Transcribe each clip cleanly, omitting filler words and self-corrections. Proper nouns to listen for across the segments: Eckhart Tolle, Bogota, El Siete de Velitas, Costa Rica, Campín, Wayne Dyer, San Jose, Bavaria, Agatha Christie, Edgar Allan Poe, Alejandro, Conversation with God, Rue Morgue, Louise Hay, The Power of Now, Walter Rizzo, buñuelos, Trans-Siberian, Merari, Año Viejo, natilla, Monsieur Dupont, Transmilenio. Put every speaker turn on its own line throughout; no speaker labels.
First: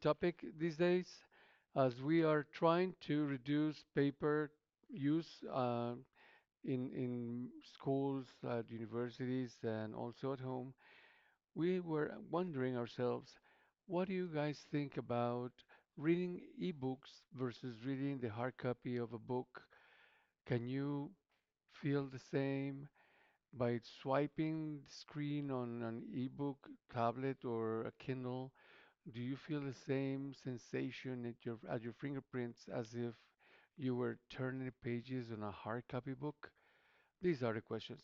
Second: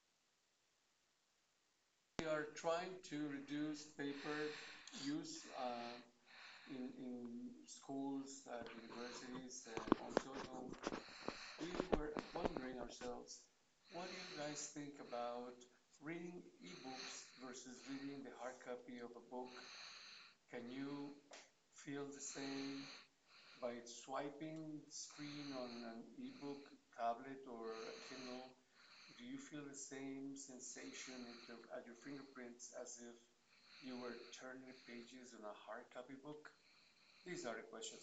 topic these days as we are trying to reduce paper use in schools, at universities, and also at home. We were wondering ourselves what do you guys think about reading ebooks versus reading the hard copy of a book? Can you feel the same? By swiping the screen on an ebook, tablet, or a Kindle, do you feel the same sensation at your fingerprints as if you were turning pages on a hard copy book? These are the questions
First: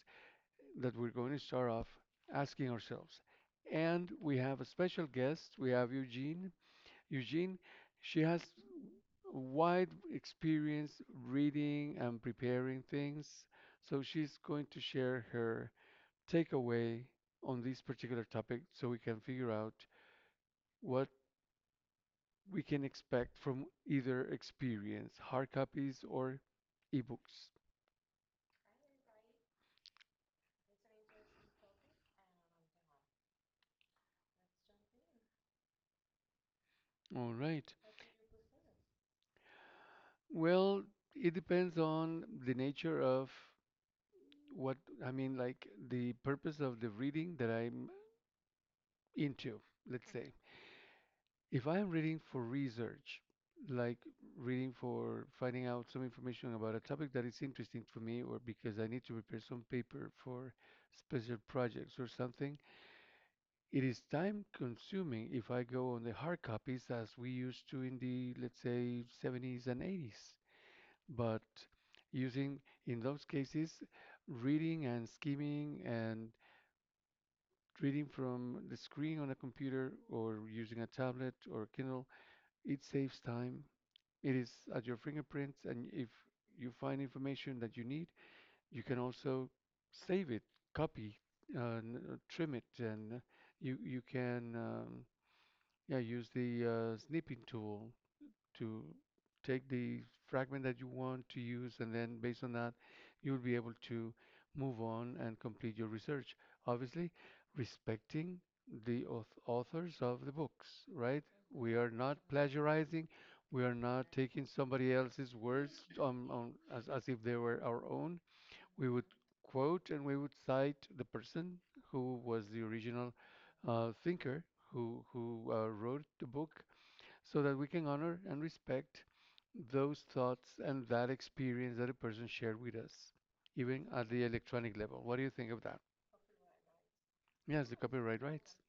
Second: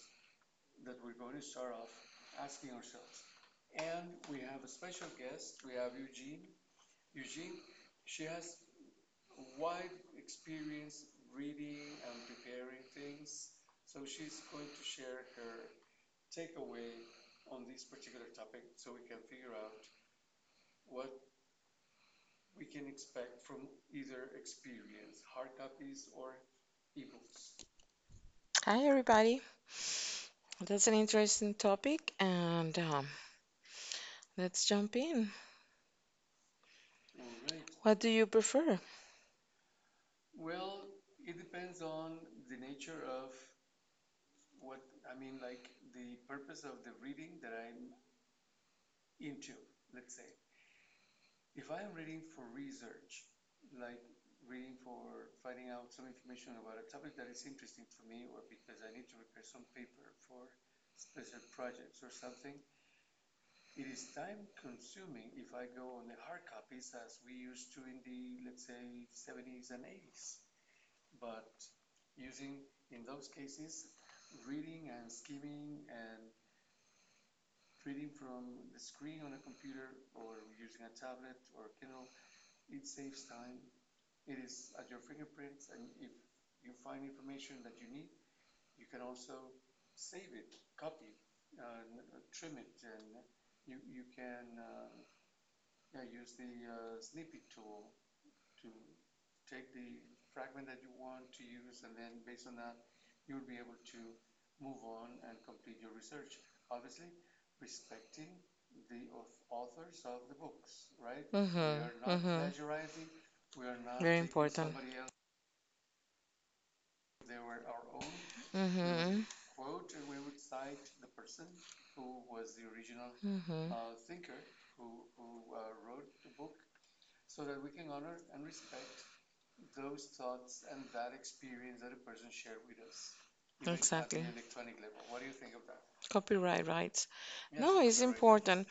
that we're going to start off asking ourselves. And we have a special guest. We have Eugene. Eugene, she has wide experience reading and preparing things, so she's going to share her takeaway on this particular topic so we can figure out what we can expect from either experience, hard copies or ebooks.
Hi, everybody. That's an interesting topic, and let's jump in.
All right.
What do you prefer?
Well, it depends on the nature of what I mean, like the purpose of the reading that I'm into, let's say. If I am reading for research, like reading for finding out some information about a topic that is interesting for me, or because I need to prepare some paper for special projects or something, it is time consuming if I go on the hard copies as we used to in the, let's say, 70s and 80s. But using, in those cases, reading and skimming and reading from the screen on a computer or using a tablet or Kindle, it saves time. It is at your fingerprints, and if you find information that you need, you can also save it, copy, uh, trim it, and you can yeah, use the snipping tool to take the fragment that you want to use, and then based on that, you'll be able to move on and complete your research. Obviously, respecting the authors of the books, right? We
Mm-hmm.
are not
Mm-hmm.
plagiarizing. We are not
Very
taking
important.
somebody else's words as if they were our own. We would
Mm-hmm.
quote and we would cite the person who was the original
Mm-hmm.
thinker who wrote the book so that we can honor and respect those thoughts and that experience that a person shared with us, even at
Exactly.
the electronic level. What do you think of that?
Copyright rights.
Yes, the
No, it's
copyright rights.
important.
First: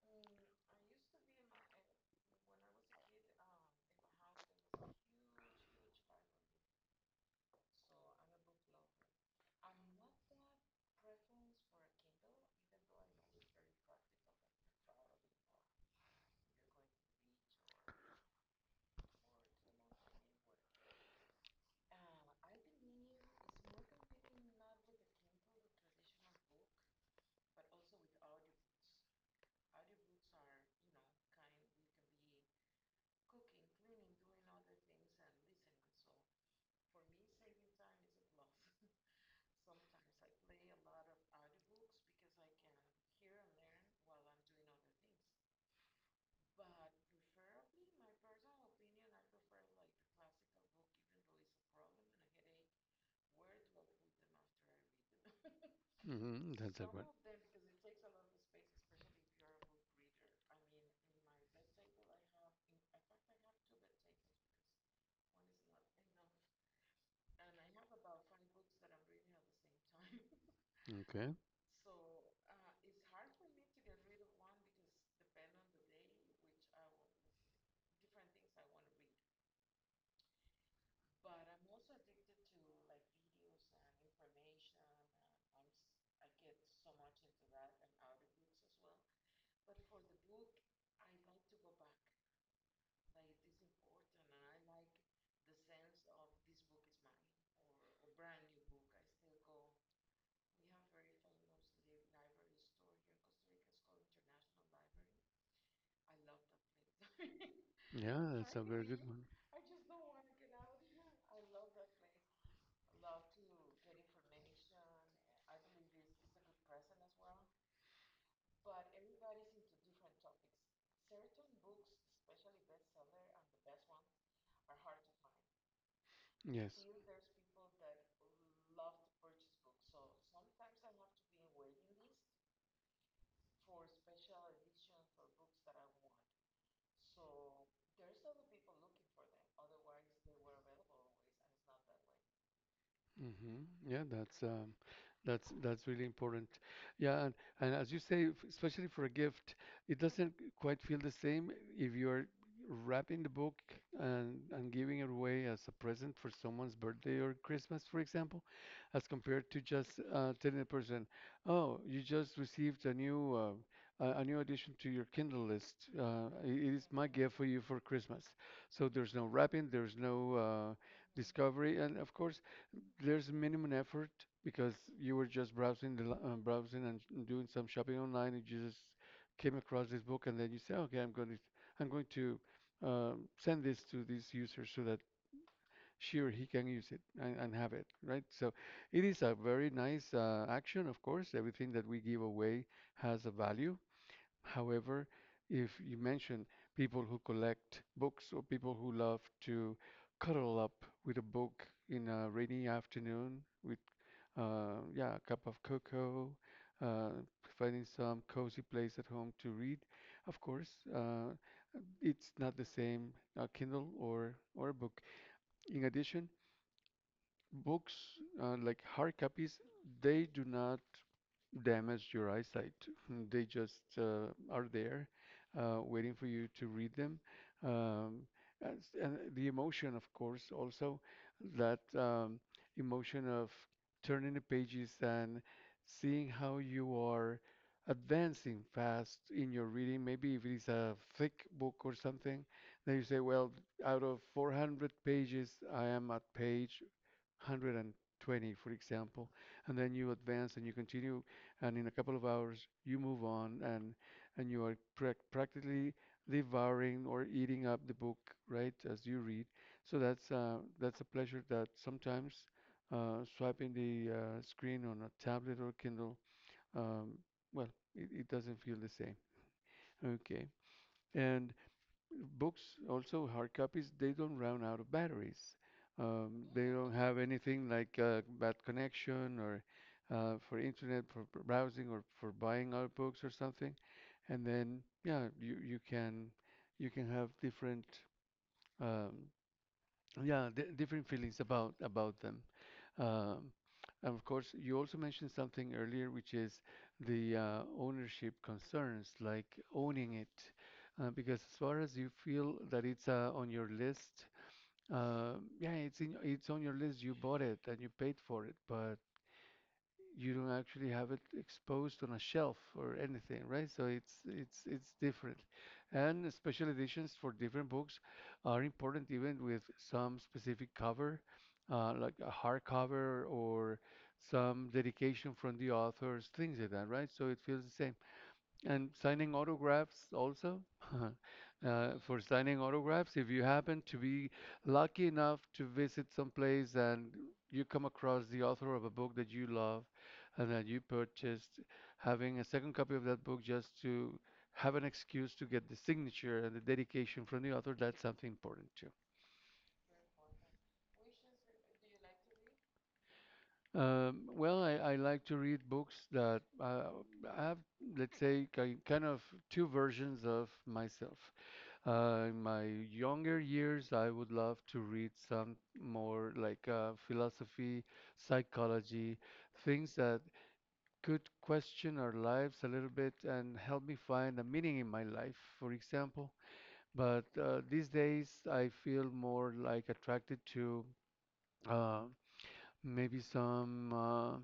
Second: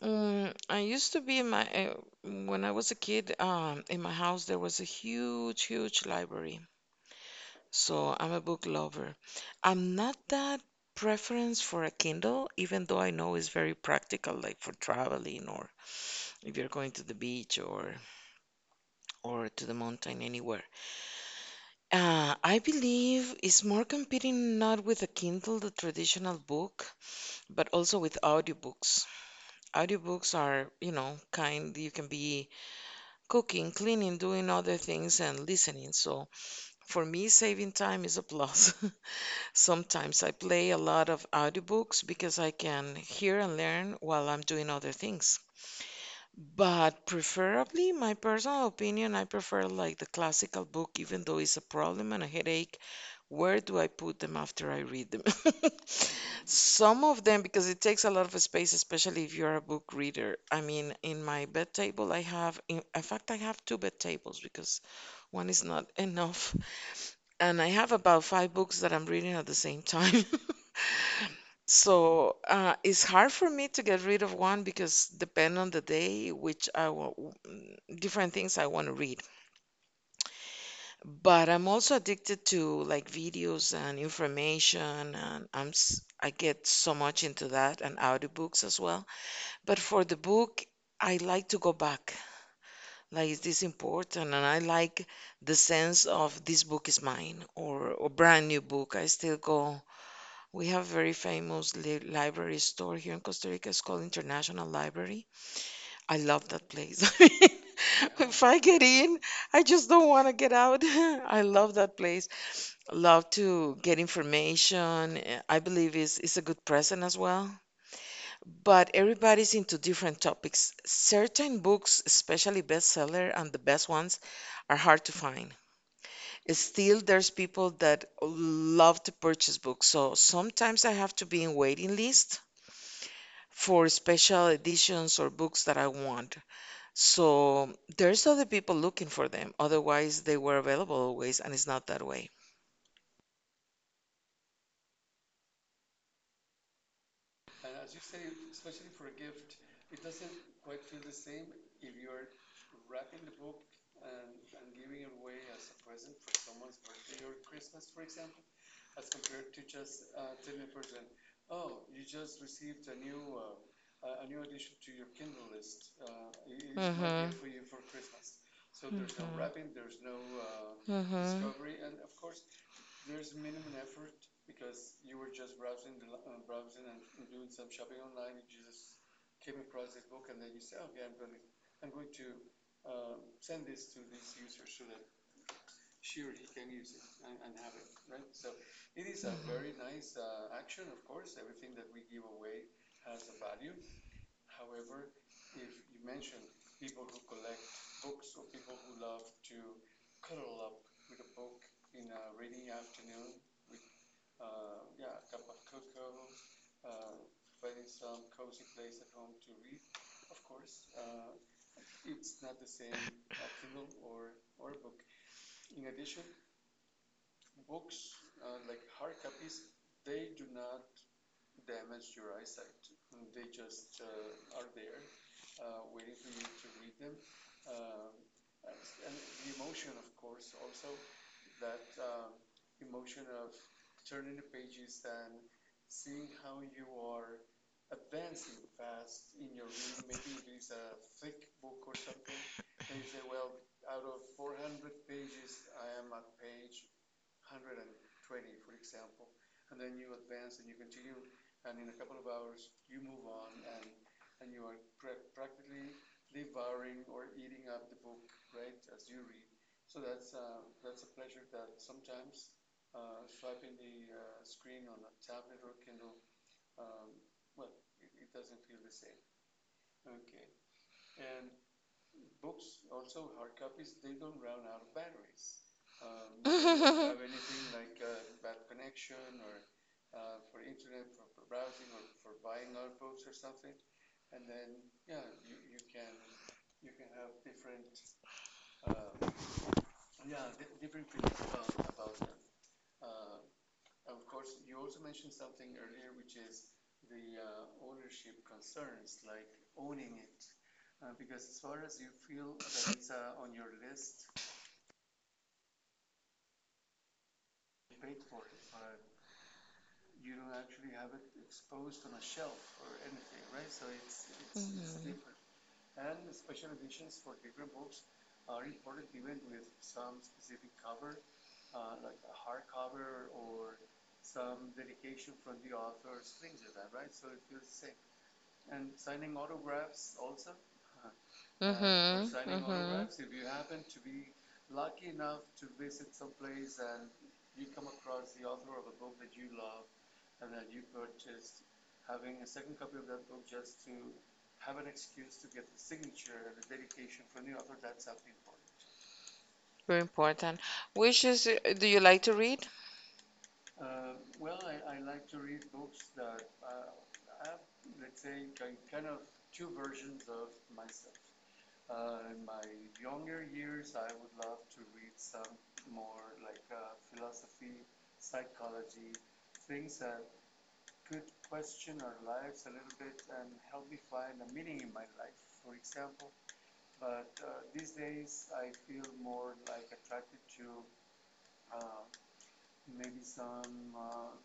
I used to be in my when I was a kid. In my house there was a huge library. So I'm a book lover. I'm not that preference for a Kindle, even though I know it's very practical, like for traveling, or if you're going to the beach, or to the mountain anywhere. I believe it's more competing not with a Kindle, the traditional book, but also with audiobooks. Audiobooks are, you know, kind you can be cooking, cleaning, doing other things and listening. So for me, saving time is a plus. Sometimes I play a lot of audiobooks because I can hear and learn while I'm doing other things. But preferably, my personal opinion, I prefer like the classical book, even though it's a problem and a headache. Where do I put them after I read them?
Hmm, that's a
Some
one.
of them, because it takes a lot of space, especially if you're a book reader. I mean, in my bed table, I have, in fact, I have two bed tables because one is not enough. And I have about five books that I'm reading at the same time.
Okay.
So it's hard for me to get rid of one because depend on the day, which I want different things I want to read. But I'm also addicted to like videos and information, and I get so much into that and audiobooks as well. But for the book, I like to go back like is this important, and I like the sense of this book is mine or a brand new book. I still go, we have a very famous library store here in Costa Rica. It's called International Library. I love that place. I
Yeah,
mean, if
that's
I
a
get
very good
in,
one.
I just don't want to get out. I love that place. Love to get information. I believe it's a good present as well, but everybody's into different topics. Certain books, especially bestseller and the best ones, are hard to find.
Yes.
Still, there's people that love to purchase books. So sometimes I have to be in waiting list for special editions or books that I want. So there's other people looking for them. Otherwise, they were available always, and it's not that way.
Mm-hmm. Yeah, that's that's really important. Yeah, and as you say, especially for a gift, it doesn't quite feel the same if you're wrapping the book and giving it away as a present for someone's birthday or Christmas, for example, as compared to just telling a person, "Oh, you just received a new a new addition to your Kindle list. It is my
Mhm.
gift for you for Christmas." So there's no wrapping, there's no
Mhm. Mhm.
discovery, and of course there's minimum effort because you were just browsing the browsing and doing some shopping online and you just came across this book and then you say, okay, I'm going to send this to this user so that she or he can use it, and have it, right? So it is a very nice action. Of course, everything that we give away has a value. However, if you mention people who collect books or people who love to cuddle up with a book in a rainy afternoon with yeah, a cup of cocoa, uh, finding some cozy place at home to read. Of course, it's not the same a Kindle or a book. In addition, books like hard copies, they do not damaged your eyesight. They just are there, waiting for you to read them. Um, and, and the emotion, of course, also that emotion of turning the pages and seeing how you are advancing fast in your reading. Maybe if it is a thick book or something, then you say, well, out of 400 pages, I am at page 120, for example, and then you advance and you continue, and in a couple of hours you move on and you are practically devouring or eating up the book, right, as you read. So that's a pleasure that sometimes swiping the screen on a tablet or Kindle, um, well, it doesn't feel the same. Okay, and books also hard copies they don't run out of batteries. They don't have anything like bad connection or for internet for browsing or for buying out books or something, and then yeah, you can have different um, yeah, different feelings about them. um, and of course, you also mentioned something earlier, which is the ownership concerns, like owning it. Because as far as you feel that it's on your list, uh, yeah, it's on your list. You bought it and you paid for it, but you don't actually have it exposed on a shelf or anything, right? So it's different. And special editions for different books are important even with some specific cover, like a hardcover or some dedication from the authors, things like that, right? So it feels the same. And signing autographs also,
Mm-hmm,
for signing autographs, if
mm-hmm.
you happen to be lucky enough to visit someplace and you come across the author of a book that you love and that you purchased, having a second copy of that book just to have an excuse to get the signature and the dedication from the author, that's something important too.
Very important. Which is, do you like to read?
Well, I like to read books that have let's say, kind of two versions of myself. In my younger years, I would love to read some more like philosophy, psychology, things that could question our lives a little bit and help me find a meaning in my life, for example. But these days, I feel more like attracted to uh, maybe some.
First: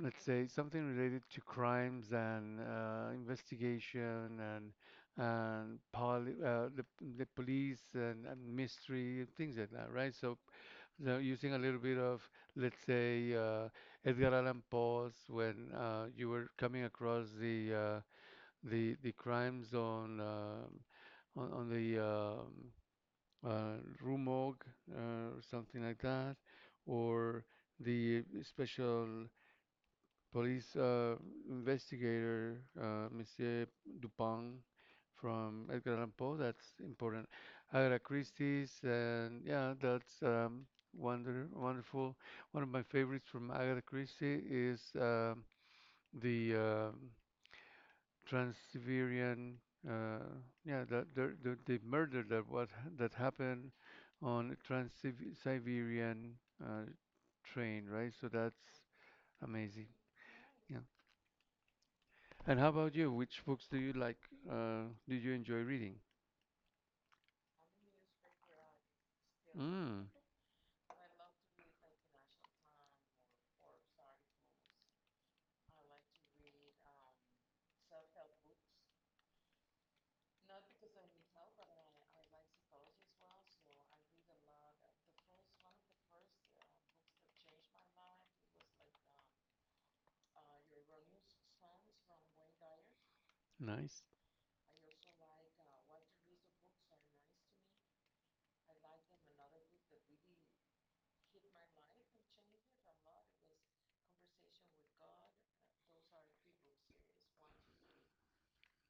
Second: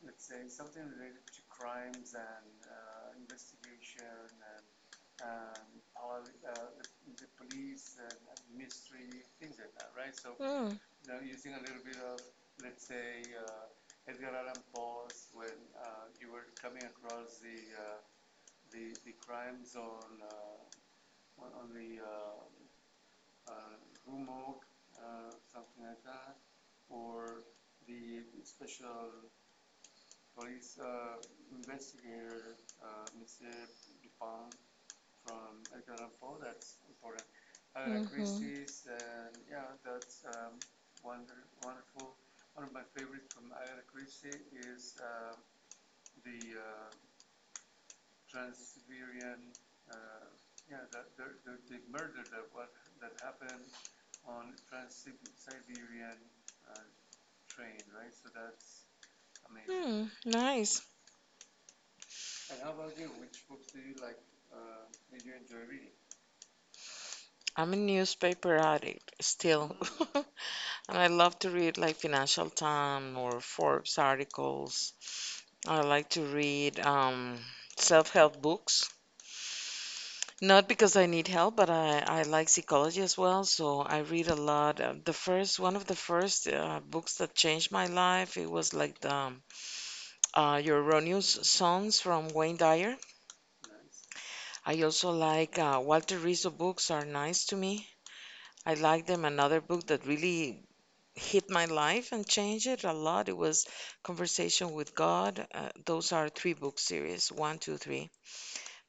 Let's say something related to crimes and investigation and poli the police and mystery and things like that, right? So,
Mm,
so using a little bit of, let's say, Edgar Allan Poe's, when you were coming across the crimes on on the uh, Rue Morgue or something like that, or the special Police investigator Monsieur Dupont from Edgar Allan Poe. That's important. Agatha Christie's, and yeah, that's wonderful. One of my favorites from Agatha Christie is the Trans-Siberian. Uh, yeah, the murder that what that happened on Trans-Siberian uh, train, right? So that's amazing.
mm,
Yeah.
nice.
And how about you? Which books do you like? Do you enjoy reading?
I'm a newspaper addict still.
Mm,
And I love to read like Financial Times or Forbes articles. I like to read self-help books. Not because I need help, but I like psychology as well, so I read a lot. The first one of the first books that changed my life, it was like the Your Erroneous Songs from Wayne Dyer.
nice.
I also like Walter Rizzo books are nice to me. I like them. Another book that really hit my life and changed it a lot, it was Conversation with God. Those are three book series, one, two, three.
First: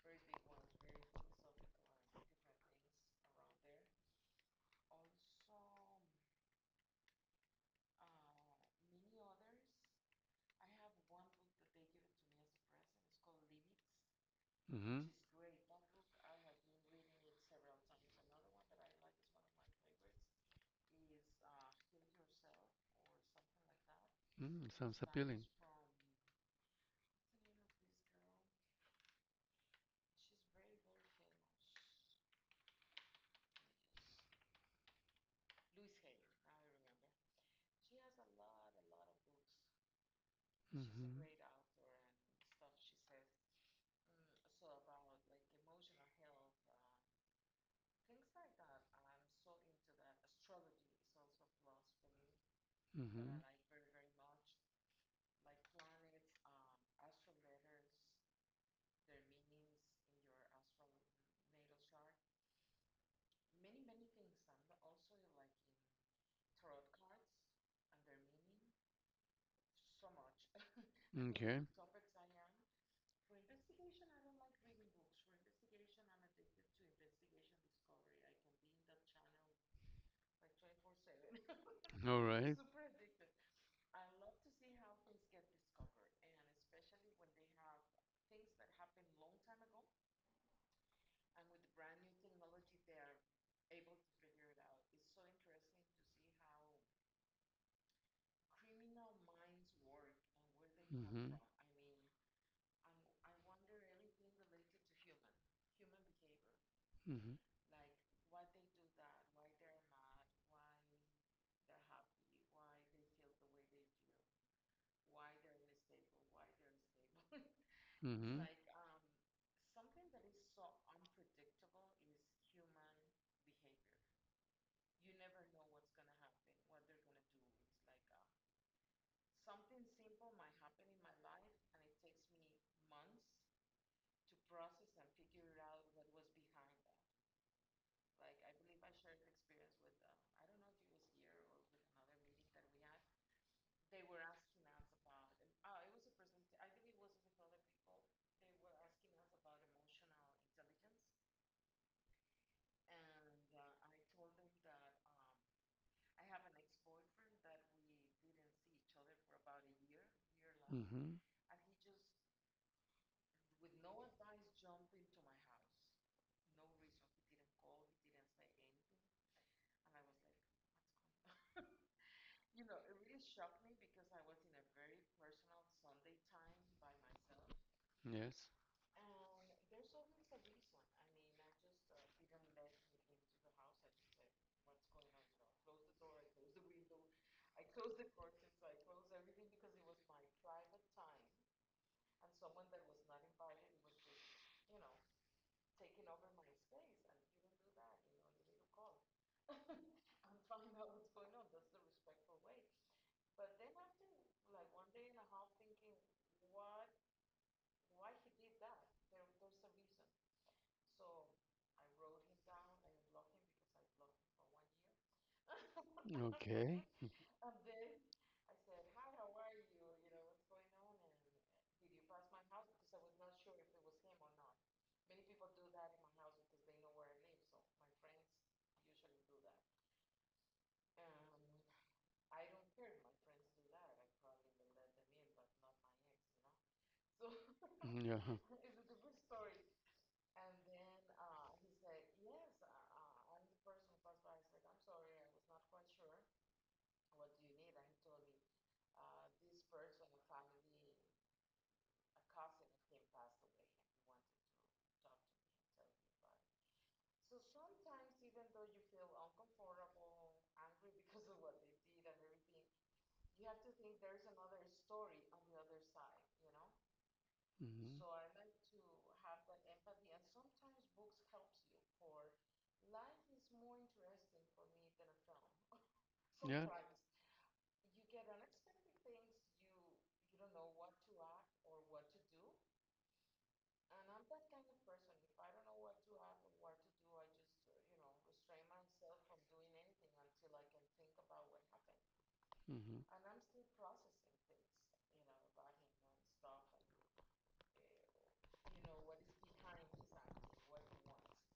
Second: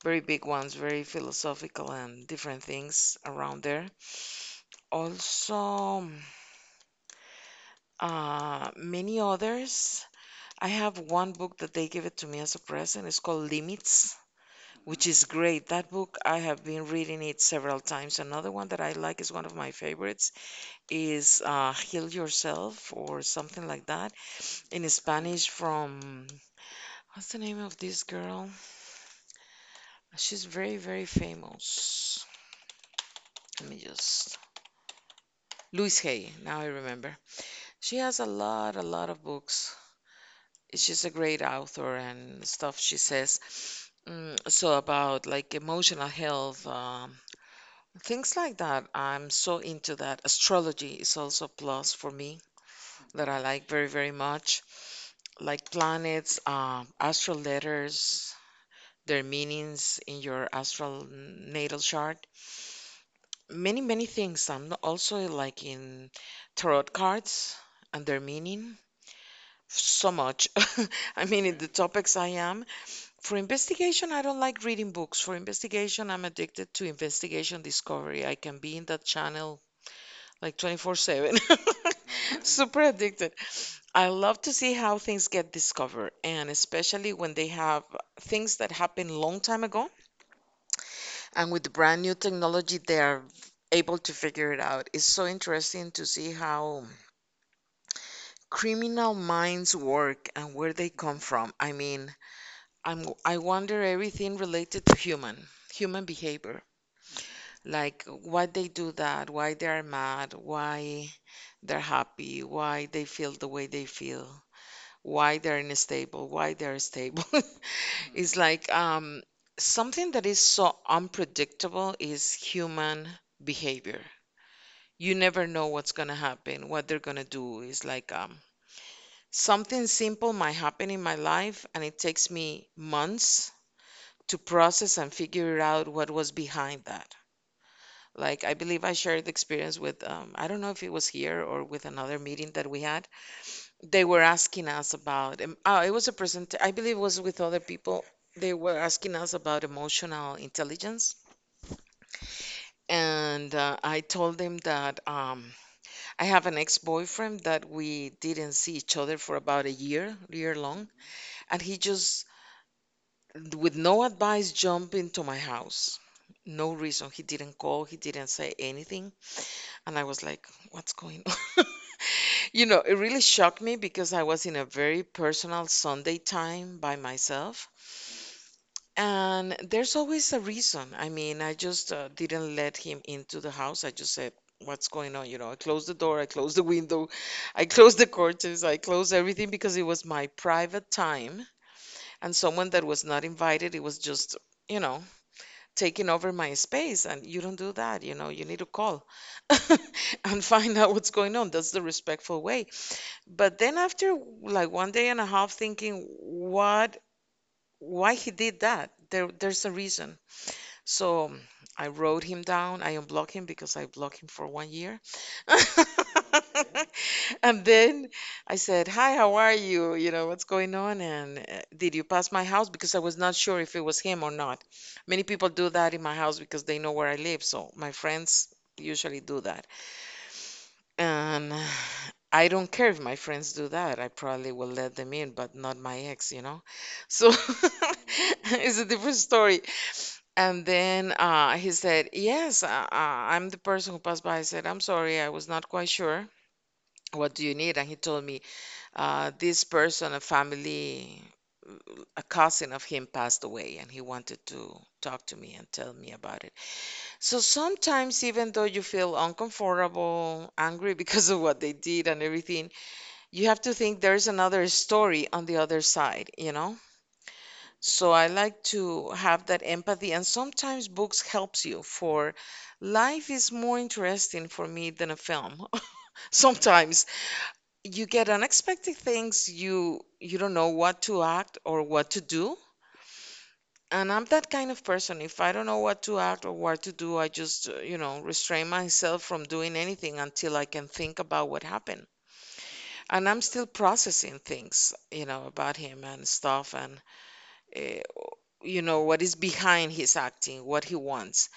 Very big ones, very philosophical and different things around there. Also, many others. I have one book that they give it to me as a present. It's called Limits, which
Mm-hmm.
is great. That book, I have been reading it several times. Another one that I like is one of my favorites is Heal Yourself or something like that
Mm,
in
sounds appealing.
Spanish from what's the name of this girl? She's very famous. Let me just, Louise Hay, now I remember. She has a lot of books. She's a
Mm-hmm.
great author and stuff she says. Mm, so about like emotional health, things like that. I'm so into that. Astrology is also a plus for me that I
Mm-hmm.
like very much. Like planets, astral letters, their meanings in your astral natal chart. Many things. I'm not- Also like in tarot cards and their meaning. So much. I mean, in
Okay.
the topics I am. For investigation, I don't like reading books. For investigation, I'm addicted to investigation discovery. I can be in that channel like 24/7.
All right.
Super addicted. I love to see how things get discovered, and especially when they have things that happened long time ago. And with the brand new technology, they are able to figure it out. It's so interesting to see how criminal minds work and where they come
Mm-hmm.
from. I mean, I wonder everything related to human behavior,
Mm-hmm.
like why they do that, why they are mad, why they're happy, why they feel the way they feel, why they're unstable, why they're stable. It's
Mm-hmm.
like something that is so unpredictable is human behavior. You never know what's going to happen, what they're going to do. Is like something simple might happen in my life, and it takes me months to process and figure out what was behind that. Like, I believe I shared the experience with, I don't know if it was here or with another meeting that we had. They were asking us about, oh, it was a present, I believe it was with other people. They were asking us about emotional intelligence. And I told them that I have an ex-boyfriend that we didn't see each other for about a year, year long, and he just, with no advice, jumped into my house. No reason. He didn't call, he didn't say anything, and I was like, what's going on? You know, it really shocked me because I was in a very personal Sunday time by myself.
Yes.
And there's always a reason. I mean, I just didn't let him into the house. I just said, what's going on? You know, I closed the door, I closed the window, I closed the curtains, I closed everything because it was my private time. And someone that was not invited, it was just, you know, taking over my space. And you don't do that, you know, you need to call and find out what's going on. That's the respectful way. But then after like one day and a half thinking, what, why he did that? There's a reason, so mm, I wrote him down. I unblocked him because I blocked him for 1 year. And then I said, hi, how are you? You know, what's going on? And did you pass my house? Because I was not sure if it was him or not. Many people do that in my house because they know where I live. So my friends usually do that. And I don't care if my friends do that. I probably will let them in, but not my ex, you know? So
Yeah.
it's a different story. And then he said, yes, I'm the person who passed by. I said, I'm sorry, I was not quite sure. What do you need? And he told me, this person, a family, a cousin of him passed away, and he wanted to talk to me and tell me about it. So sometimes, even though you feel uncomfortable, angry because of what they did and everything, you have to think there's another story on the other side, you know?
Mm-hmm.
So I like to have that empathy, and sometimes books helps you. For life is more interesting for me than a film. Sometimes you get unexpected things. You don't know what to act or what to do. And I'm that kind of person. If I don't know what to act or what to do, I just, you know, restrain myself from doing anything until I can think about what happened.
Mm-hmm.
And I'm still processing things, you know, about him and stuff. And. Eh, you know, what is behind his acting, what he wants.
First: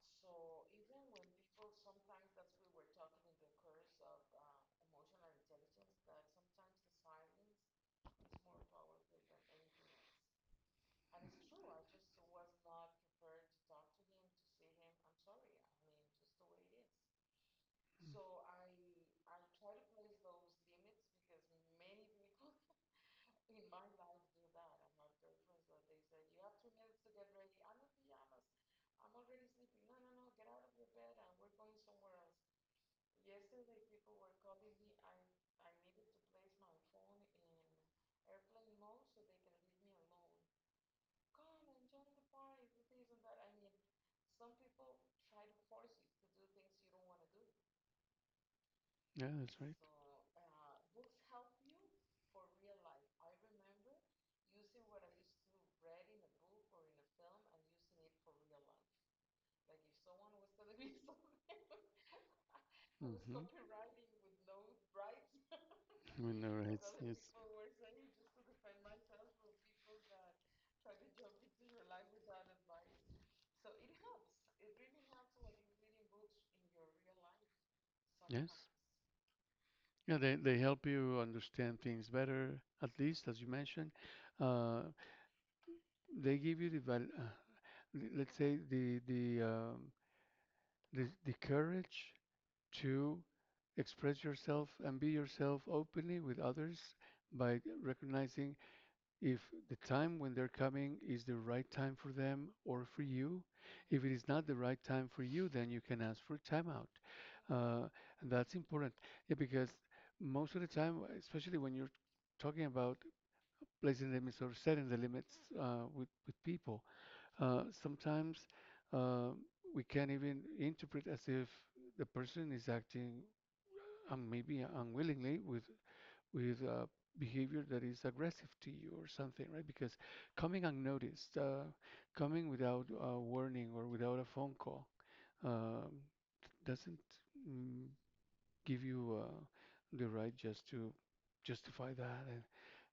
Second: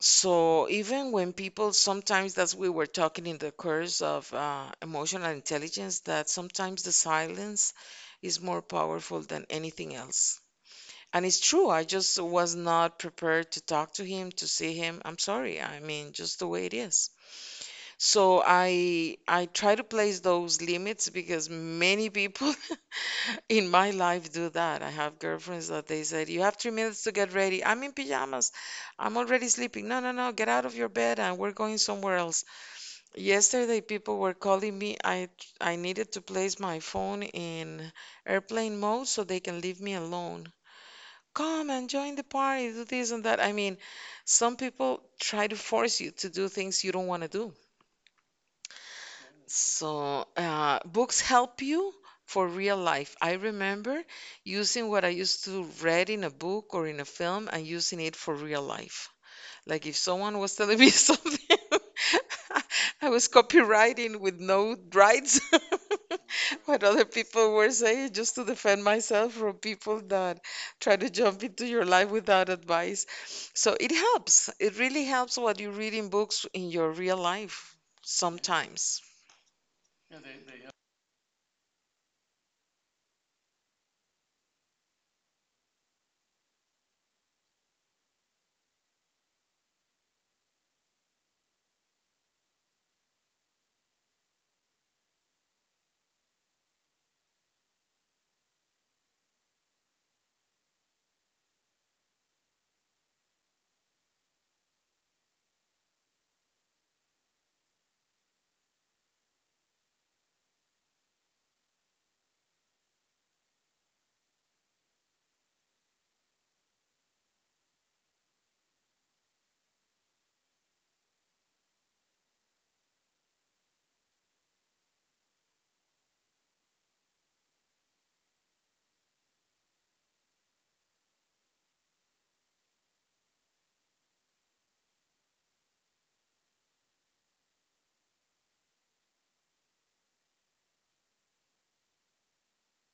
So even when people sometimes, that's we were talking in the course of emotional intelligence, that sometimes the silence is more powerful than anything else. And it's true, I just was not prepared to talk to him, to see him. I'm sorry. I mean, just the way it is. So I try to place those limits because many people in my life do that. I have girlfriends that they said, "You have 3 minutes to get ready. I'm in pajamas. I'm already sleeping. No, no, no, get out of your bed and we're going somewhere else." Yesterday, people were calling me. I needed to place my phone in airplane mode so they can leave me alone. Come and join the party, do this and that. I mean, some people try to force you to do things you don't want to.
Yeah, that's…
So, books help you for real life. I remember using what I used to read in a book or in a film and using it for real life. Like if someone was telling me something, I was copywriting with no rights
We know.
what other people were saying just to defend myself from people that try to jump into your life without advice. So it helps. It really helps what you read in books in your real life sometimes.
Yeah, they help you understand things better, at least as you mentioned. Uh, they give you the let's say the the courage to express yourself and be yourself openly with others by recognizing if the time when they're coming is the right time for them or for you. If it is not the right time for you, then you can ask for a timeout. Uh, and that's important, yeah, because most of the time, especially when you're talking about placing limits or setting the limits with people, sometimes uh, we can even interpret as if the person is acting maybe unwillingly with behavior that is aggressive to you or something, right? Because coming unnoticed, coming without a warning or without a phone call, um, doesn't mm, give you the right just to justify that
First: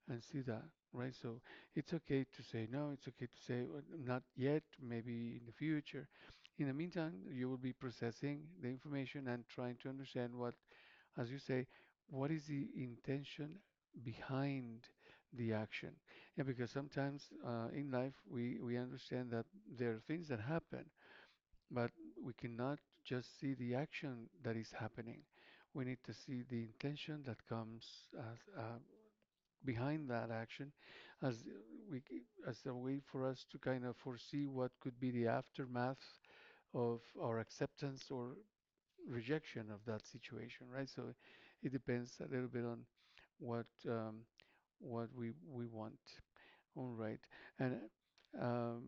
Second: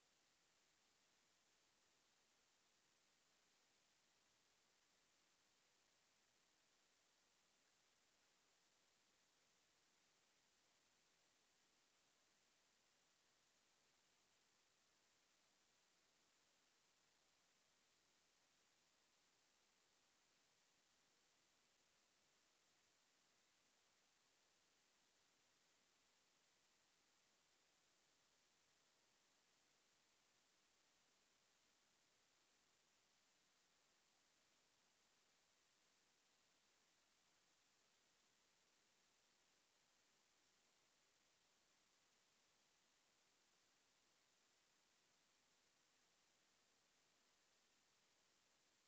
and see that, right? So it's okay to say no, it's okay to say, "Well, not yet, maybe in the future." In the meantime, you will be processing the information and trying to understand what, as you say, what is the intention behind the action? Yeah, because sometimes in life we understand that there are things that happen, but we cannot just see the action that is happening. We need to see the intention that comes as, behind that action, as we, as a way for us to kind of foresee what could be the aftermath of our acceptance or rejection of that situation, right? So it depends a little bit on what, what we want. All right, and um,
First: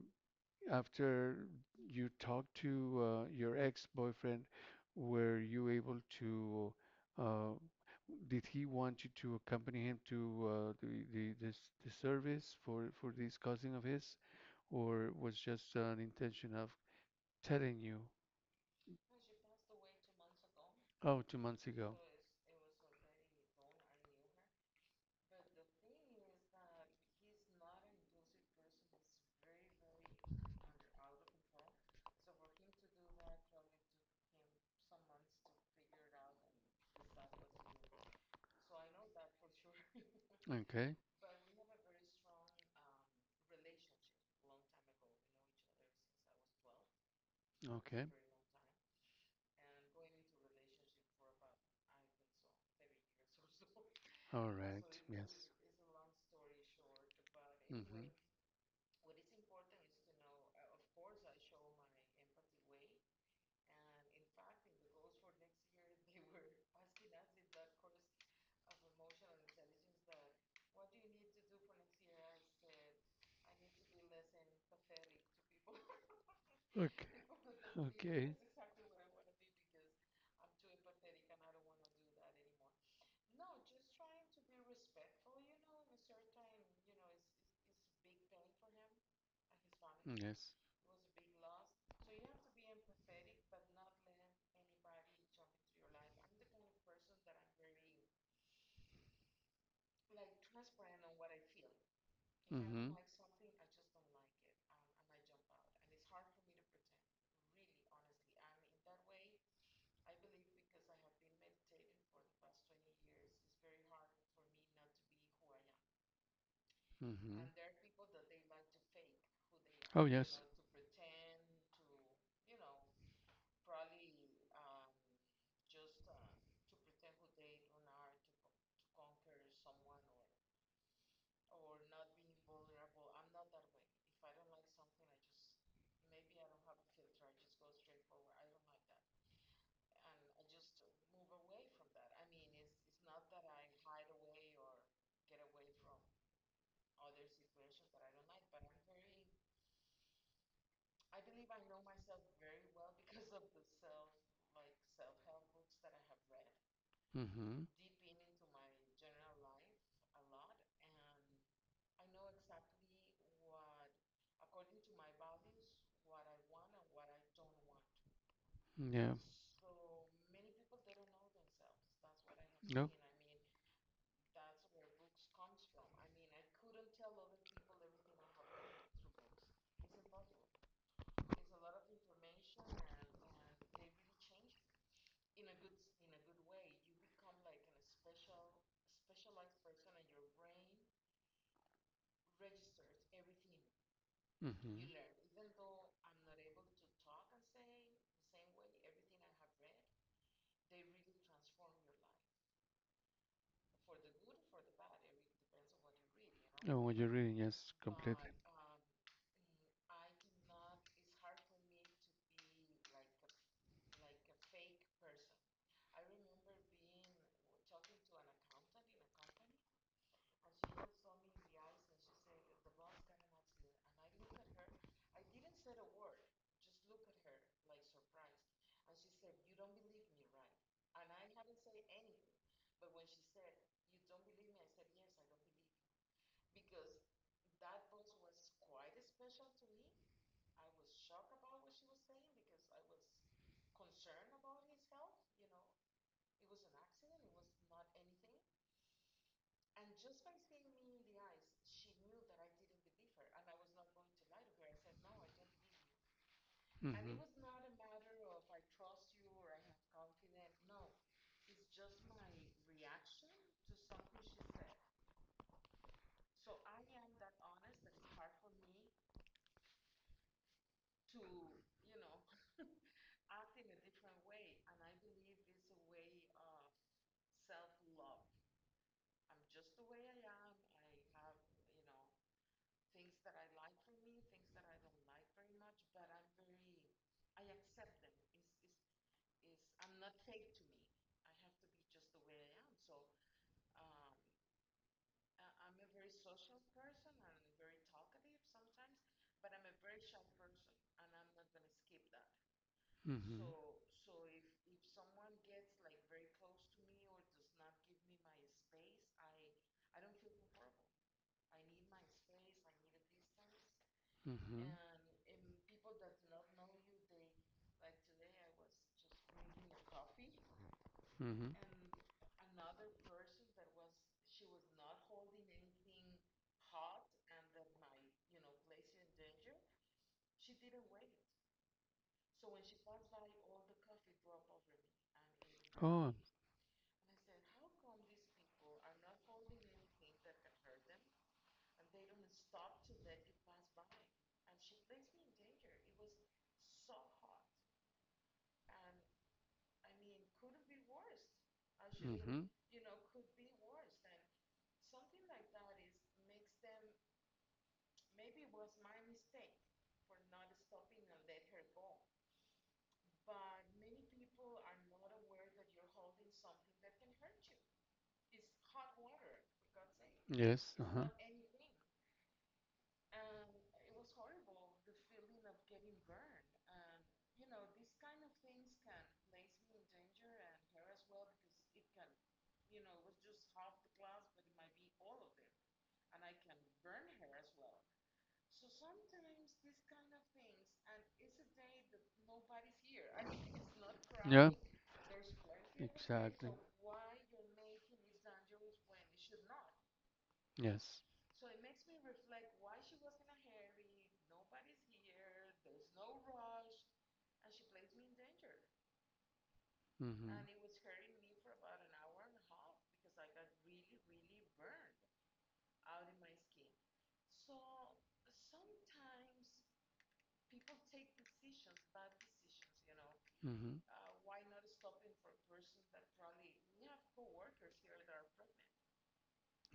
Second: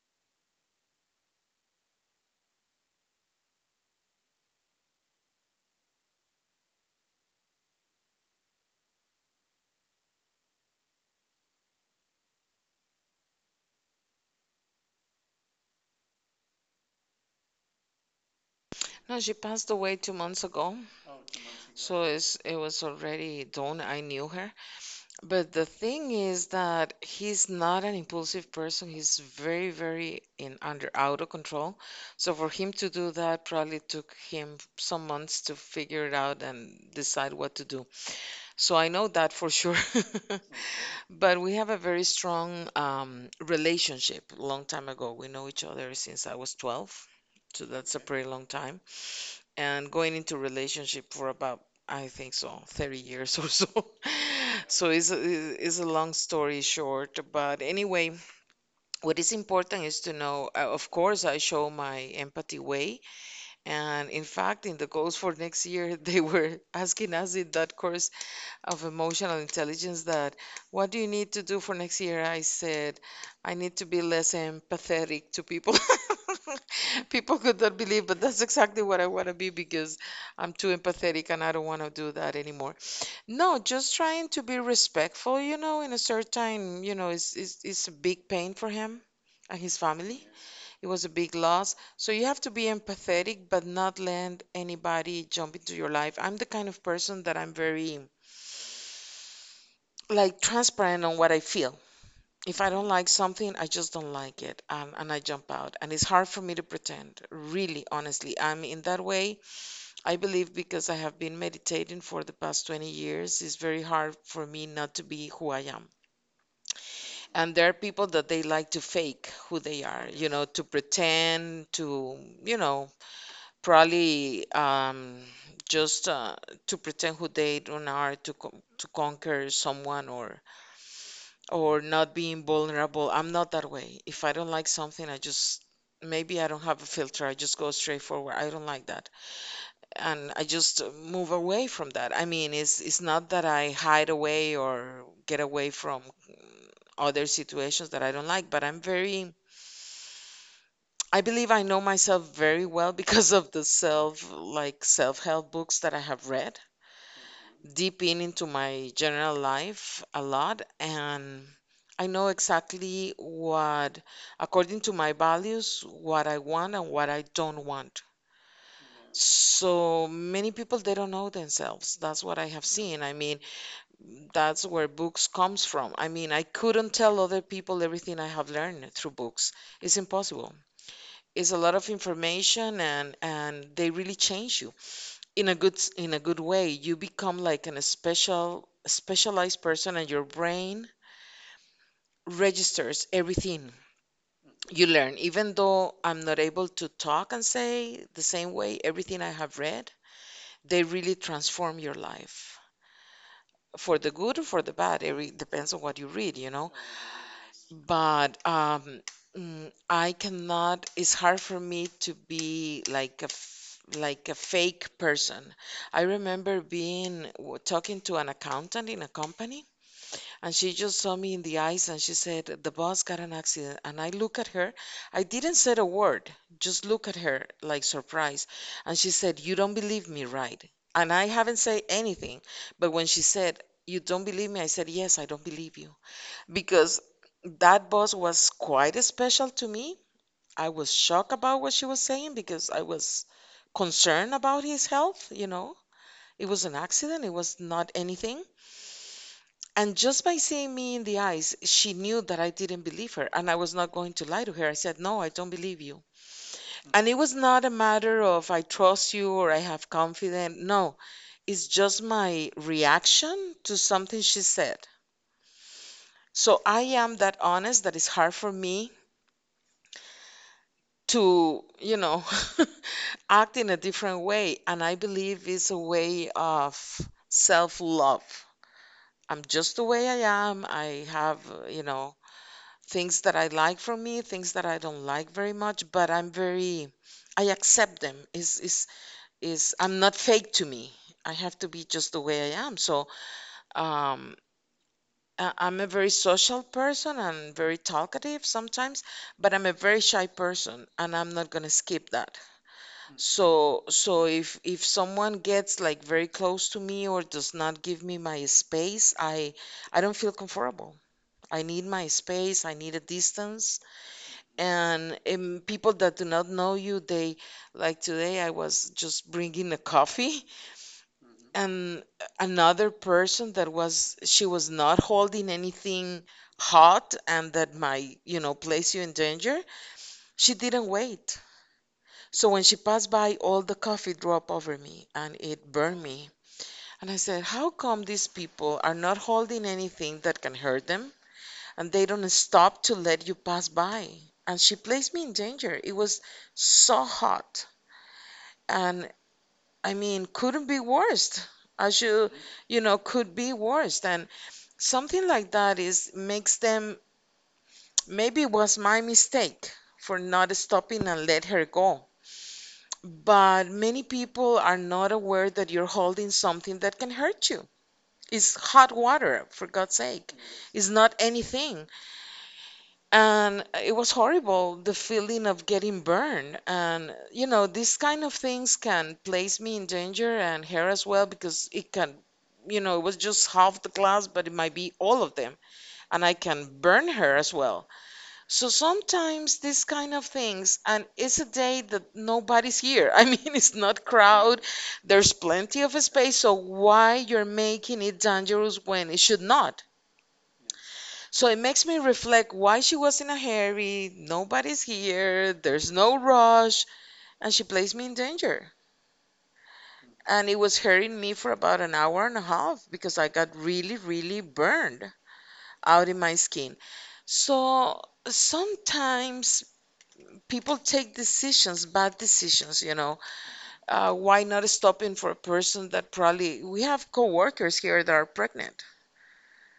after you talked to your ex-boyfriend, were you able to? Uh, did he want you to accompany him to the this the service for this cousin of his, or was just an intention of telling you?
No, she passed away 2 months ago. Oh,
Oh, two
2 months
months
ago.
ago.
So it was already done. I knew her. But the thing is that he's not an impulsive person. He's very, very in under out of control. So for him to do that probably took him some months to figure it out and decide what to do. So I know that for sure.
Okay,
But we have a very strong relationship. Long time ago, we know each other since I was 12. So that's a
okay.
pretty long time and going into relationship for about I think so 30 years or so.
All
So
right,
it's a,
yes.
it's a long story short, but
Mm-hmm.
anyway, what is important is to know, of course, I show my empathy way, and in fact, in the goals for next year, they were asking us in that course of emotional intelligence that what do you need to do for next year? I said, I need to be less empathetic to people.
Okay,
People could not believe, but
okay.
that's exactly what I want to be because I'm too empathetic and I don't want to do that anymore. No, just trying to be respectful, in a certain, it's a big pain for him and his family.
Yes.
It was a big loss. So you have to be empathetic, but not let anybody jump into your life. I'm the kind of person that I'm very like transparent on what I feel. If I don't
Mm-hmm.
like something, I just don't like it and I jump out. And it's hard for me to pretend, really, honestly. I'm in that way. I believe because I have been meditating for the past 20 years, it's very hard for me not to be who I am.
Mm-hmm.
And there are people that they like to fake who they
Oh,
are, you
yes.
know, to pretend to, you know, probably just to pretend who they don't are to to conquer someone or not being vulnerable. I'm not that way. If I don't like something, I just maybe I don't have a filter. I just go straight forward. I don't like that, and I just move away from that. I mean, it's not that I hide away or get away from other situations that I don't like, but I believe I know myself very well because of the self-help books that I have read
Mm-hmm.
deep in into my general life a lot, and I know exactly what, according to my values, what I want and what I don't want.
Yeah.
So many people, they don't know themselves. That's what I have
No.
seen. I mean, that's where books comes from. I mean, I couldn't tell other people everything I have learned through books. It's impossible. It's a lot of information, and they really change you in a good way. You become like a specialized person, and your brain registers everything
Mm-hmm.
you learn. Even though I'm not able to talk and say the same way everything I have read, they really transform your life for the good or for the bad. It depends on what you read.
Oh, what you're reading, yes, completely.
But I cannot, it's hard for me to be like a fake person. I remember being talking to an accountant in a company, and she just saw me in the eyes and she said, "The boss got an accident." And I look at her. I didn't say a word, just look at her like surprised. And she said, "You don't believe me, right?" And I haven't said anything, but when she said, "You don't believe me," I said, "Yes, I don't believe you," because that boss was quite special to me. I was shocked about what she was saying because I was concerned about his health. It was an accident, it was not anything. And just by seeing me in the eyes, she knew that I didn't believe her and I was not going to lie to her. I said, "No, I don't believe you."
Mm-hmm.
And it
Mm-hmm.
was not a matter of I trust you or I have confidence. No, it's just my reaction to something she said. So I am that honest that it's hard for me to act in a different way, and I believe it's a way of self-love. I'm just the way I am. I have things that I like from me, things that I don't like very much, but I accept them, is I'm not fake to me. I have to be just the way I am, so um I'm a very social person and very talkative sometimes, but I'm a very shy person, and I'm not gonna skip that. So, if someone gets like very close to me or does not give me my space, I don't feel comfortable. I need my space, I need a distance.
Mm-hmm.
And, people that do not know you, they, like today I was just bringing a coffee,
Mm-hmm.
and another person that was she was not holding anything hot, and that might, place you in danger. She didn't wait. So when she passed by, all the coffee dropped over me and it burned
Oh.
me. And I said, "How come these people are not holding anything that can hurt them and they don't stop to let you pass by?" And she placed me in danger. It was so hot. And I mean, couldn't be worse. As you, could be worse. And something like that is makes them, maybe it was my mistake for not stopping and let her go. But many people are not aware that you're holding something that can hurt you. It's hot water, for God's sake.
Yes.
It's not anything. And it was horrible, the feeling of getting burned. And, these kind of things can place me in danger, and her as well, because it can, it was just half the class, but it might be all of them. And I can burn her as well. So sometimes these kind of things, and it's a day that nobody's here. I mean, it's not
Crowded.
crowd. There's plenty of space. So why you're making it dangerous when it should not?
Yes.
So it makes me reflect why she was in a hurry. Nobody's here. There's no rush, and she placed me in danger.
Mm-hmm.
And it was hurting me for about an hour and a half because I got really, really burned out in my skin. So sometimes people take decisions, bad decisions.
Mm-hmm.
Why not stopping for a person that probably, we have coworkers here that are pregnant?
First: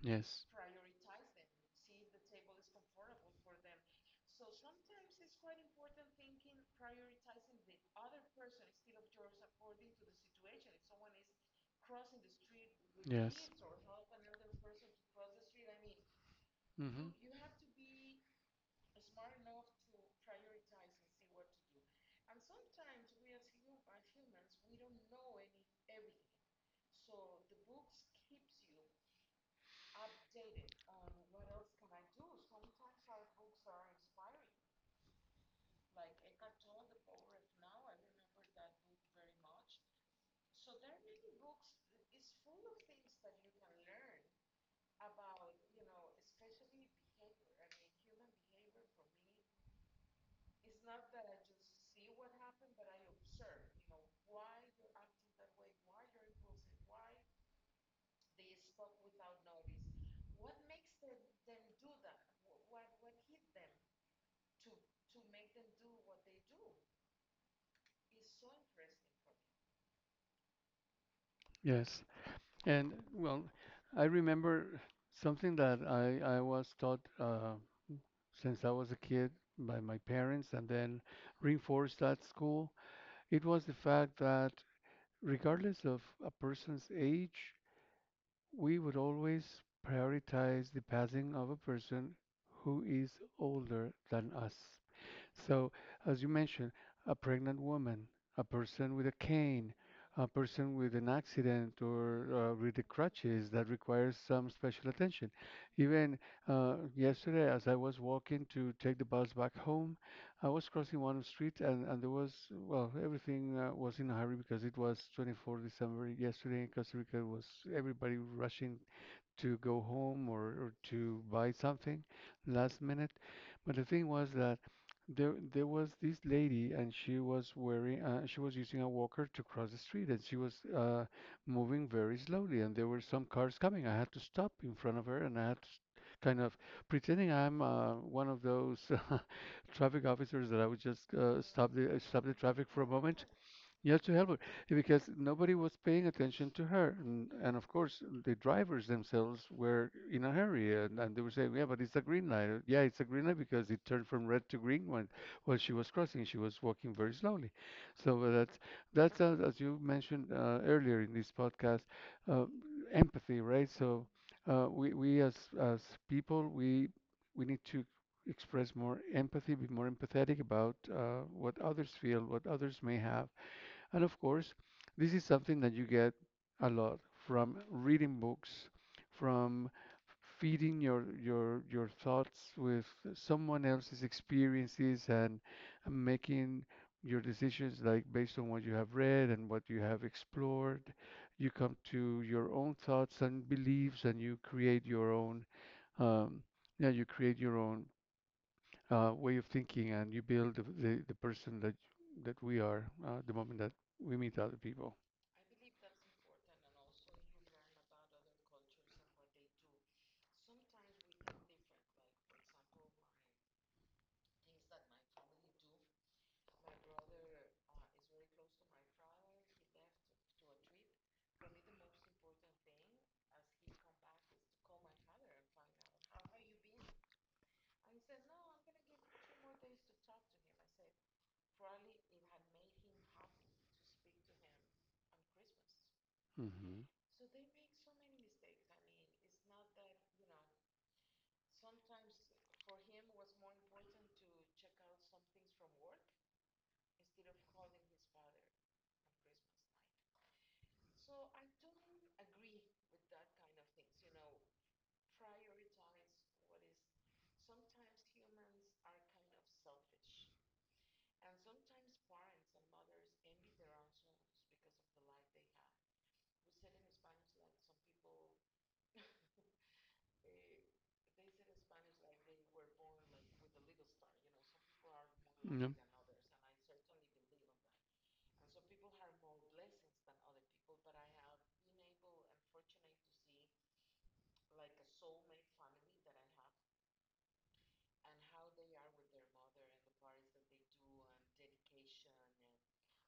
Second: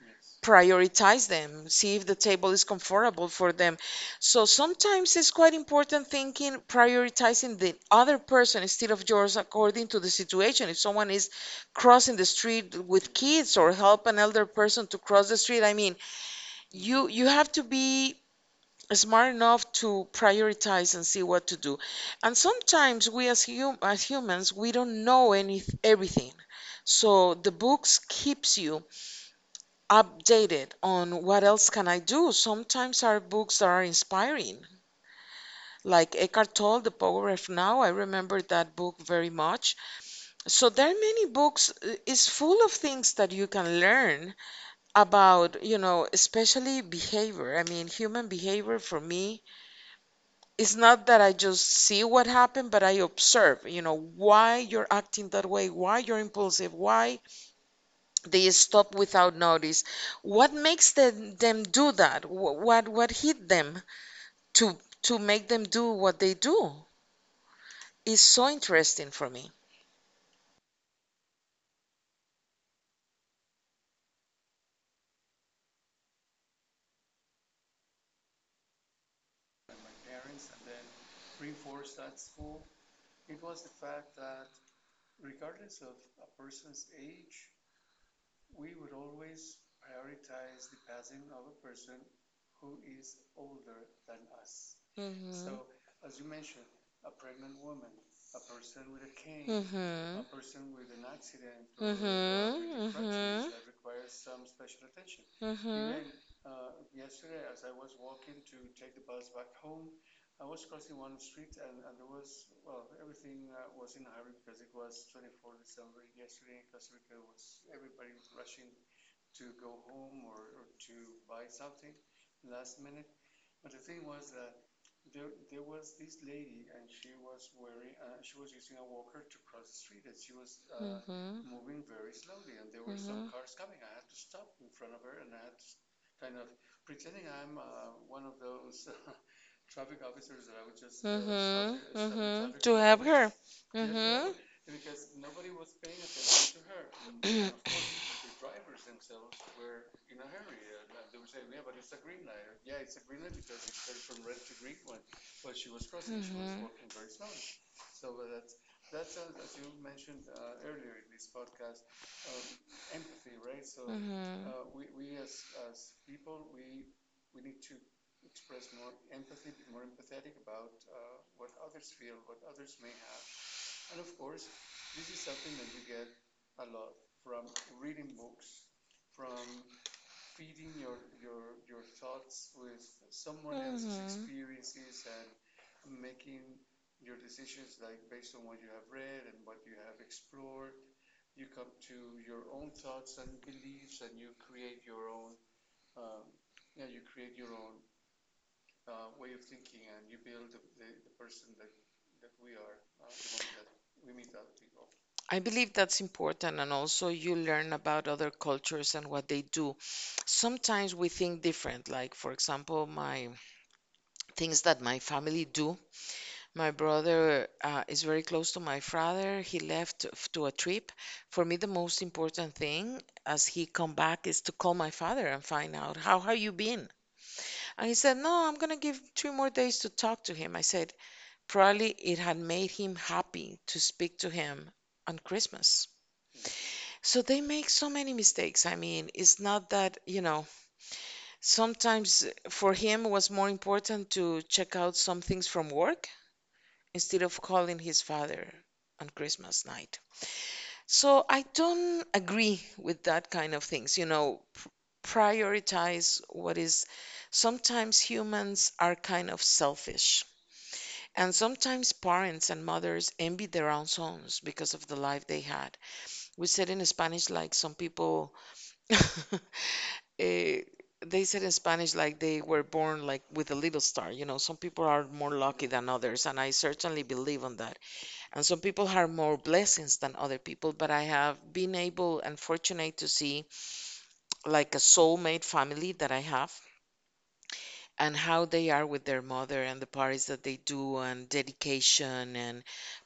Yes.
Prioritize them, see if the table is comfortable for them. So sometimes it's quite important, thinking, prioritizing the other person instead of yours according to the situation. If someone is crossing the street with
Yes.
kids or help an elder person to cross the street, I mean,
Hmm.
you have to be smart enough to prioritize and see what to do. And sometimes we as humans, we don't know any everything. So the books keeps you updated on what else can I do. Sometimes our books are inspiring, like Eckhart Tolle, The Power of Now. I remember that book very much. So there are many books. It's full of things that you can learn about, especially behavior. I mean, human behavior, for me it's not that I just see what happened, but I observe, why you're acting that way, why you're impulsive, why they stop without notice, what makes them do that, what hit them to to make them do what they do, is so interesting for me.
Yes, and well, I remember something that I was taught since I was a kid by my parents and then reinforced at school. It was the fact that regardless of a person's age, we would always prioritize the passing of a person who is older than us.
Hmm.
So, as you mentioned, a pregnant woman, a person with a cane,
Hmm.
a person with an accident or with the
Hmm. Hmm.
crutches that requires some special attention.
Hmm. Hmm.
Even yesterday, as I was walking to take the bus back home, I was crossing one street and there was, well, everything was in a hurry because it was December 24th yesterday in Costa Rica. It was everybody rushing to go home or to buy something last minute. But the thing was that there was this lady and she was wearing she was using a walker to cross the street and she was moving very slowly and there were some cars coming. I had to stop in front of her and I had to kind of pretending I'm one of those traffic officers that I would just
Hmm.
stop the
Hmm.
traffic
To
for a
help
moment.
her.
You have to help
Hmm.
her because nobody was paying attention to her. And of course, the drivers themselves were in a hurry and they were saying, "Yeah, but it's a green light." Yeah, it's a green light because it turned from red to green while she was crossing. She was walking
Mm-hmm.
very slowly. So that's as you mentioned earlier in this podcast, uh, empathy, right? So
Mm-hmm.
we as as people, we need to express more empathy, be more empathetic about what others feel, what others may have, and of course, this is something that you get a lot from reading books, from feeding your thoughts with someone else's
Mm-hmm.
experiences and making your decisions like based on what you have read and what you have explored. You come to your own thoughts and beliefs and you create your own um, yeah, you create your own way of thinking and you build the person that we are the moment that we meet other people.
I believe that's important, and also you learn about other cultures and what they do. Sometimes we think different, like, for example, my things that my family do. My brother is very close to my father. He left to a trip. For me, the most important thing as he come back is to call my father and find out, how have you been? And he said, "No, I'm gonna give 3 more days to talk to him." I said, "Probably it had made him happy to speak to him on Christmas."
Hmm.
So they make so many mistakes. I mean, it's not that, sometimes for him it was more important to check out some things from work instead of calling his father on Christmas night. So I don't agree with that kind of things, you know, prioritize what is sometimes humans are kind of selfish. And sometimes parents and mothers envy their own sons because of the life they had. We said in Spanish, like some people, eh, they said in Spanish, like they were born like with a little star. You know, some people are more lucky
Yeah.
than others, and I certainly believe on that. And some people have more blessings than other people, but I have been able and fortunate to see like a soulmate family that I have and how they are with their mother and the parties that they do and dedication and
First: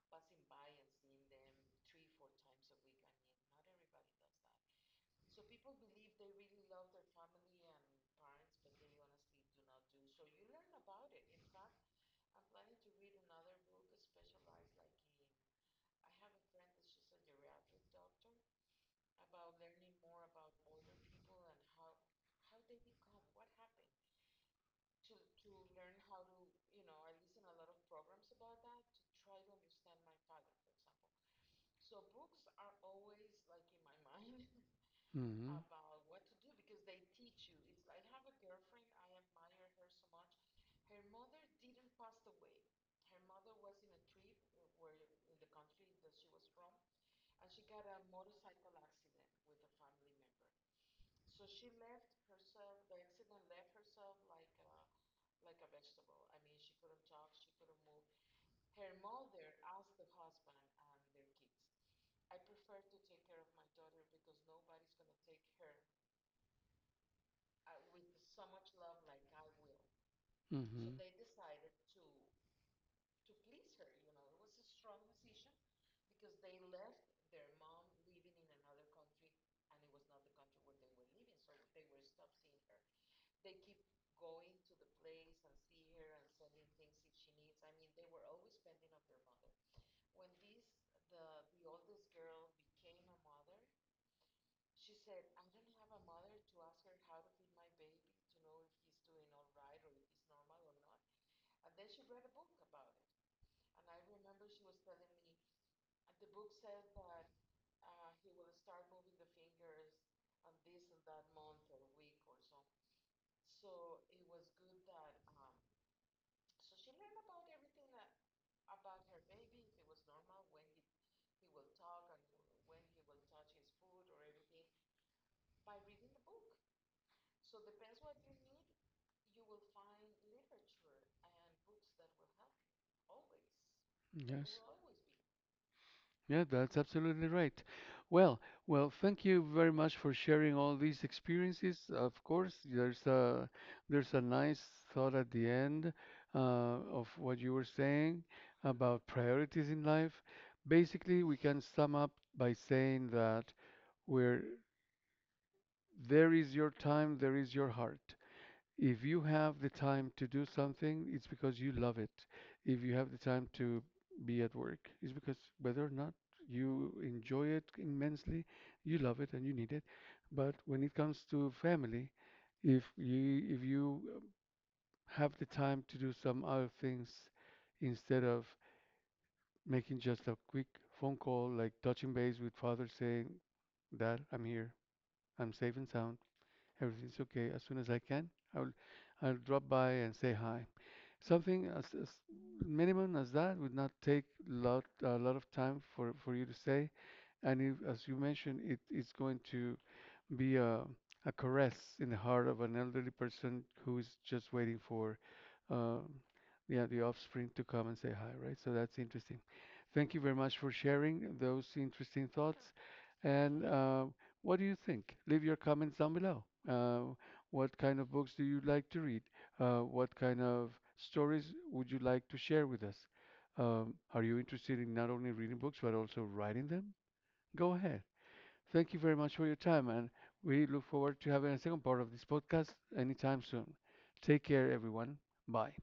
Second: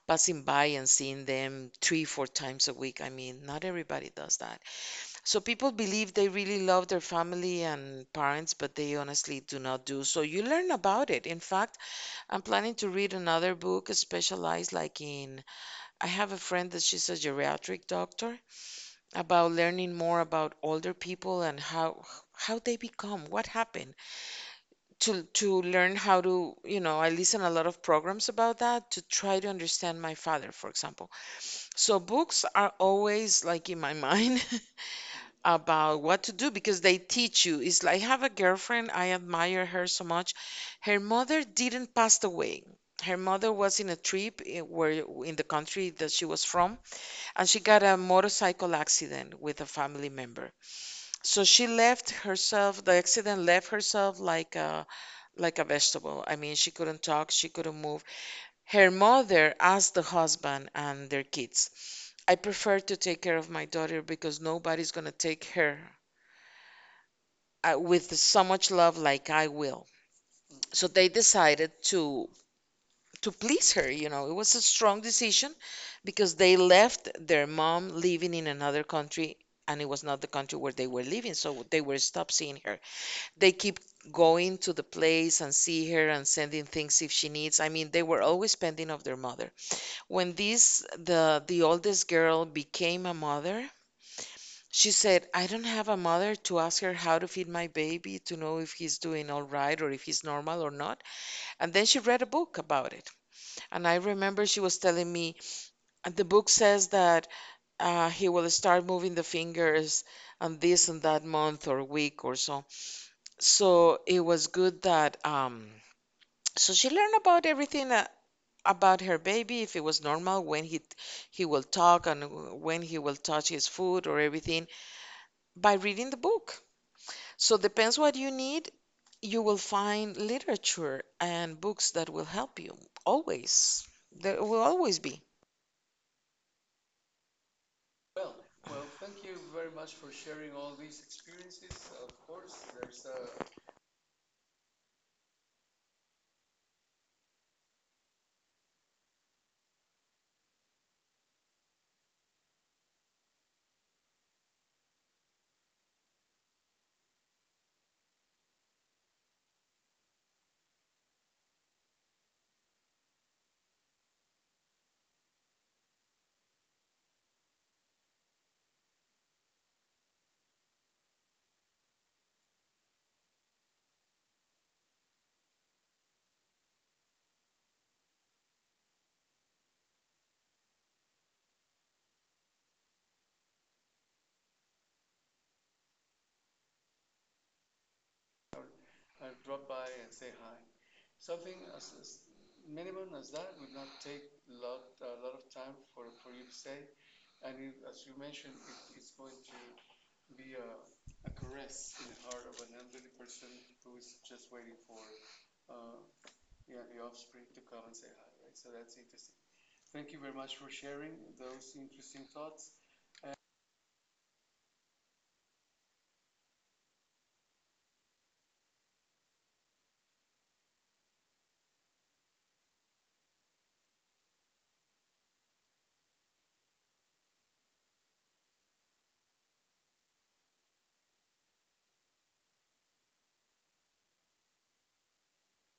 passing by and seeing them 3 or 4 times a week. I mean, not everybody does that. So people believe they really love their family and parents, but they honestly do not do. So you learn about it. In fact, I'm planning to read another book specialized like in, I have a friend that she's a geriatric doctor, about learning more about older people and how they become, what happened, to learn how to, you know, I listen a lot of programs about that to try to understand my father, for example. So books are always like in my mind.
Hmm.
About what to do, because they teach you. It's like I have a girlfriend, I admire her so much. Her mother didn't pass away. Her mother was in a trip, where in the country that she was from, and she got a motorcycle accident with a family member. So she left herself, the accident left herself like a vegetable. I mean, she couldn't talk, she couldn't move. Her mother asked the husband and their kids, I prefer to take care of my daughter because nobody's going to take her with so much love like I will.
So.
So
Hmm.
they decided to please her, you know. It was a strong decision because they left their mom living in another country, and it was not the country where they were living, so they were stopped seeing her. They keep going to the place and see her and sending things if she needs. I mean, they were always pending of their mother. When this the oldest girl became a mother, she said, "I don't have a mother to ask her how to feed my baby, to know if he's doing all right or if he's normal or not." And then she read a book about it. And I remember she was telling me, and the book says that he will start moving the fingers on this and that month or week or so. So it was good that so she learned about everything about her baby, if it was normal, when he will talk and when he will touch his food or everything, by reading the book. So depends what you need, you will find literature and books that will help you always. There
Yes.
will always be
Yeah, that's absolutely right. Well, well, thank you very much for sharing all these experiences. Of course, there's a nice thought at the end uh, of what you were saying about priorities in life. Basically, we can sum up by saying that where there is your time, there is your heart. If you have the time to do something, it's because you love it. If you have the time to be at work, it's because whether or not you enjoy it immensely, you love it and you need it. But when it comes to family, if you if you have the time to do some other things instead of making just a quick phone call, like touching base with father saying, "Dad, I'm here. I'm safe and sound. Everything's okay. As soon as I can, I'll I'll drop by and say hi," something as minimum as that would not take lot of time for you to say, and if, as you mentioned, it is going to be a caress in the heart of an elderly person who's just waiting for, uh, yeah, the offspring to come and say hi, right? So that's interesting. Thank you very much for sharing those interesting thoughts. And what do you think? Leave your comments down below. What kind of books do you like to read? What kind of stories would you like to share with us? Are you interested in not only reading books but also writing them? Go ahead. Thank you very much for your time, and we look forward to having a second part of this podcast anytime soon. Take care, everyone. Bye.